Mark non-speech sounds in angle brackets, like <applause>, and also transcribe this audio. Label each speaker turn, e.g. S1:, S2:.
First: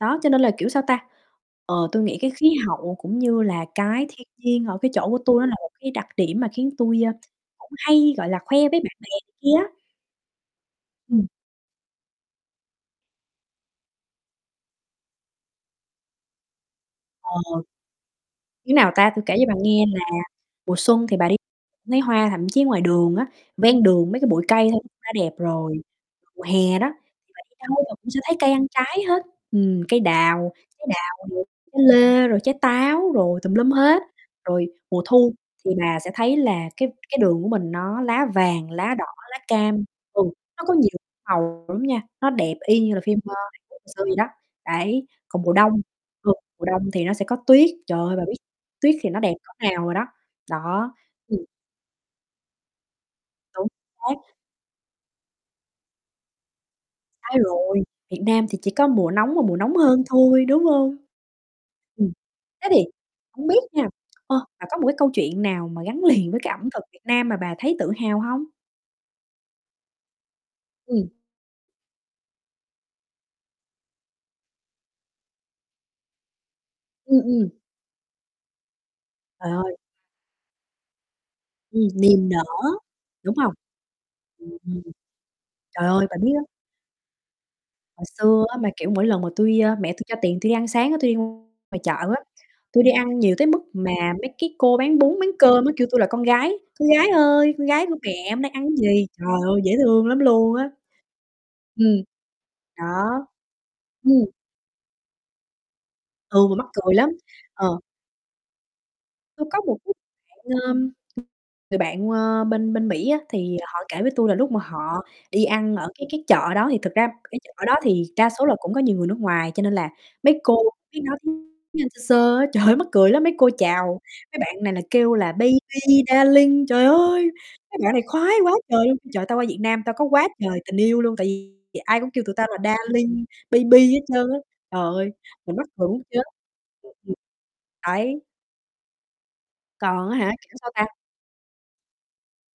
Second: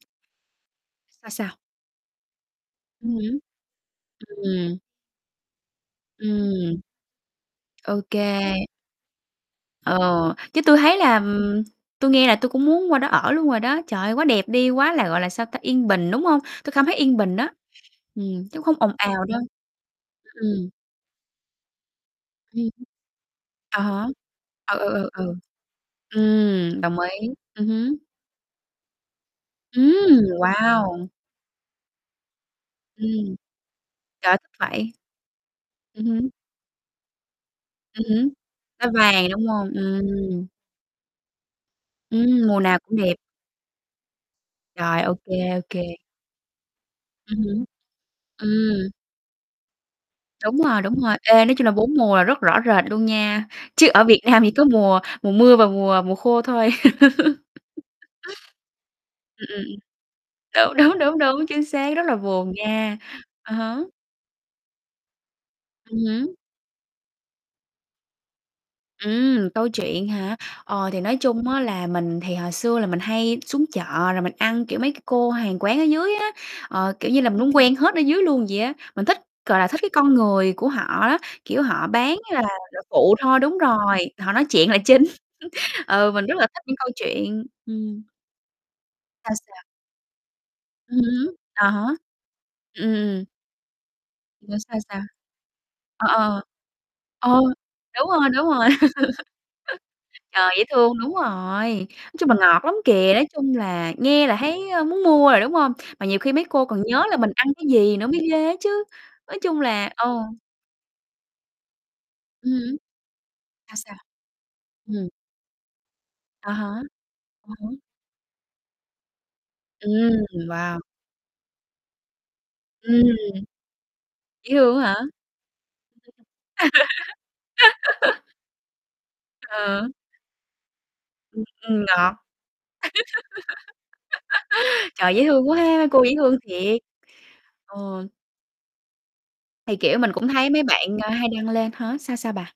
S1: Đó cho nên là, kiểu, sao ta,
S2: Sao, sao?
S1: ờ, tui nghĩ cái khí hậu
S2: Ừm
S1: cũng
S2: hứm.
S1: như là cái thiên nhiên
S2: Ừm.
S1: ở cái chỗ của tui nó là một cái đặc điểm mà khiến
S2: Ừm.
S1: tui, ơ, cũng
S2: Ô
S1: hay, gọi là, khoe
S2: kê.
S1: với bạn bè kia á.
S2: Ừ, chứ tui thấy là
S1: Ừm.
S2: ừm, tui nghe là tui cũng muốn qua đó ở luôn rồi đó. Trời ơi, quá đẹp đi, quá là, gọi là, sao ta, yên bình, đúng hông? Tui cảm thấy yên bình
S1: Ờ.
S2: đó, ừm, chứ không
S1: Như
S2: ồn
S1: nào ta, tui
S2: ào
S1: kể
S2: đâu.
S1: cho bà nghe là
S2: Ừm.
S1: mùa xuân thì bà đi thấy hoa thậm
S2: Ừm
S1: chí ngoài
S2: hưm.
S1: đường á,
S2: À
S1: ven
S2: há,
S1: đường mấy cái bụi cây
S2: ờ,
S1: thôi
S2: ừ,
S1: đã
S2: ừ,
S1: đẹp
S2: ừ.
S1: rồi. Mùa hè
S2: Ừm,
S1: đó,
S2: đồng
S1: thì
S2: ý,
S1: bà đi
S2: ừm
S1: đâu bà
S2: hứm.
S1: cũng sẽ thấy cây ăn trái hết, ừm, cây
S2: Ừm,
S1: đào, trái
S2: wow!
S1: đào, rồi trái lê, rồi trái táo
S2: Ừm.
S1: rồi tùm lum hết.
S2: Trời, thích
S1: Rồi
S2: vậy.
S1: mùa thu thì bà
S2: Ừm
S1: sẽ
S2: hứm.
S1: thấy là cái cái đường của mình nó
S2: Ừm
S1: lá
S2: hứm,
S1: vàng,
S2: nó
S1: lá đỏ,
S2: vàng,
S1: lá
S2: đúng hông?
S1: cam, ừ,
S2: Ừm.
S1: nó có nhiều màu lắm nha, nó
S2: Ừm,
S1: đẹp
S2: mùa nào
S1: y như
S2: cũng
S1: là
S2: đẹp.
S1: phim, ơ, Hàn Quốc hồi xưa vậy đó,
S2: Rồi,
S1: đấy.
S2: ô kê,
S1: Còn mùa
S2: ô
S1: đông,
S2: kê.
S1: thường mùa đông thì nó sẽ có
S2: Ừm hứm.
S1: tuyết, trời ơi, bà biết
S2: Ừm.
S1: tuyết thì nó đẹp cỡ nào rồi đó,
S2: Đúng rồi,
S1: đó.
S2: đúng rồi,
S1: Ừm.
S2: ê, nói chung là 4 mùa là rất rõ rệt luôn nha,
S1: Đúng
S2: chứ ở
S1: xác.
S2: Việt Nam thì có mùa mùa mưa và mùa mùa khô thôi.
S1: Sai rồi,
S2: <laughs>
S1: Việt Nam thì chỉ có mùa nóng và
S2: Ừm,
S1: mùa
S2: ừm, ừm.
S1: nóng hơn thôi, đúng
S2: Đúng,
S1: hông?
S2: đúng, đúng, đúng, chính xác, rất
S1: Ừm,
S2: là buồn
S1: thế thì
S2: nha,
S1: hông
S2: à
S1: biết
S2: há.
S1: nha, ơ, bà có một cái câu chuyện nào mà
S2: Ừm
S1: gắn liền
S2: hứm.
S1: với cái ẩm thực Việt Nam mà bà thấy tự hào hông?
S2: Ừm, câu chuyện hả? Ờ, thì
S1: Ừm.
S2: nói chung á là mình thì hồi xưa là mình hay xuống chợ rồi mình ăn, kiểu, mấy cái cô hàng quán ở dưới á, ờ, kiểu như
S1: Ừm,
S2: là, mình
S1: ừm.
S2: muốn quen hết ở dưới luôn vậy á. Mình thích,
S1: Trời
S2: gọi là,
S1: ơi.
S2: thích cái con người của họ á, kiểu, họ
S1: Ừm,
S2: bán,
S1: niềm
S2: à,
S1: nở,
S2: là phụ
S1: đúng
S2: thôi,
S1: hông?
S2: đúng rồi, họ nói chuyện là
S1: Ừm.
S2: chính.
S1: Trời
S2: <chuckles>
S1: ơi,
S2: Ừ, mình
S1: tỉnh
S2: rất
S1: quá.
S2: là thích những câu chuyện, ừm.
S1: Hồi xưa á mà, kiểu, mỗi lần mà
S2: Sao,
S1: tui
S2: sao?
S1: ơ, mẹ tui cho tiền tui đi ăn sáng á,
S2: Ừm
S1: tui đi mua
S2: hứm, à
S1: ngoài
S2: há.
S1: chợ á, tui đi ăn
S2: Ừm.
S1: nhiều tới mức mà mấy cái
S2: <unintelligible>
S1: cô
S2: Sao,
S1: bán
S2: sao?
S1: bún, bán cơm á kêu tui là
S2: Ờ,
S1: con gái, "Con gái
S2: ờ. Ừ,
S1: ơi, con gái của
S2: đúng rồi,
S1: mẹ hôm
S2: đúng
S1: nay
S2: rồi.
S1: ăn gì?" Trời ơi, dễ thương lắm
S2: <laughs> Trời,
S1: luôn
S2: dễ
S1: á!
S2: thương, đúng rồi. Nói
S1: Ừm.
S2: chung là ngọt lắm
S1: Đó.
S2: kìa, nói chung là
S1: Ừm.
S2: nghe là thấy muốn mua rồi, đúng hông? Mà nhiều khi mấy
S1: Ừ, mà
S2: cô
S1: mắc
S2: còn
S1: cười
S2: nhớ
S1: lắm
S2: là mình ăn cái
S1: ờ.
S2: gì nữa mới ghê á chứ. Nói
S1: Tui có
S2: chung
S1: một
S2: là
S1: cái
S2: ừ.
S1: bạn, ờm, người bạn, ờ,
S2: Ừm
S1: bên
S2: hứm.
S1: bên Mỹ á thì, à,
S2: Sao,
S1: họ
S2: sao?
S1: kể với tui là lúc mà họ
S2: Ừm.
S1: đi ăn ở cái cái
S2: À
S1: chợ đó, thì
S2: há, à
S1: thật ra cái chợ đó
S2: há.
S1: thì đa số là cũng có nhiều người nước ngoài cho nên là
S2: Ừm,
S1: mấy cô
S2: wow.
S1: biết nói tiếng tiếng Anh sơ sơ á. Trời ơi, mắc
S2: Ừm.
S1: cười lắm, mấy cô chào mấy
S2: Dễ
S1: bạn này
S2: thương
S1: là
S2: quá hả? <unintelligible>
S1: kêu là "baby, darling" trời ơi! Mấy bạn này
S2: <laughs>
S1: khoái quá trời luôn, "Trời, tao qua Việt Nam
S2: Ờ.
S1: tao có quá trời tình yêu luôn, tại
S2: Ừm,
S1: vì vì
S2: ừm,
S1: ai cũng
S2: ngọt.
S1: kêu tụi tao là "darling, baby" hết trơn á, trời
S2: <laughs>
S1: ơi,
S2: Trời, dễ thương
S1: mình
S2: quá
S1: mắc cười
S2: ha,
S1: muốn
S2: cô dễ
S1: chết.
S2: thương thiệt.
S1: <unintelligible>
S2: Ừ.
S1: Đấy.
S2: Thì, kiểu,
S1: Còn
S2: mình
S1: á
S2: cũng
S1: hả, kể
S2: thấy mấy
S1: sao ta.
S2: bạn hay đăng lên hả? Sao, sao bà?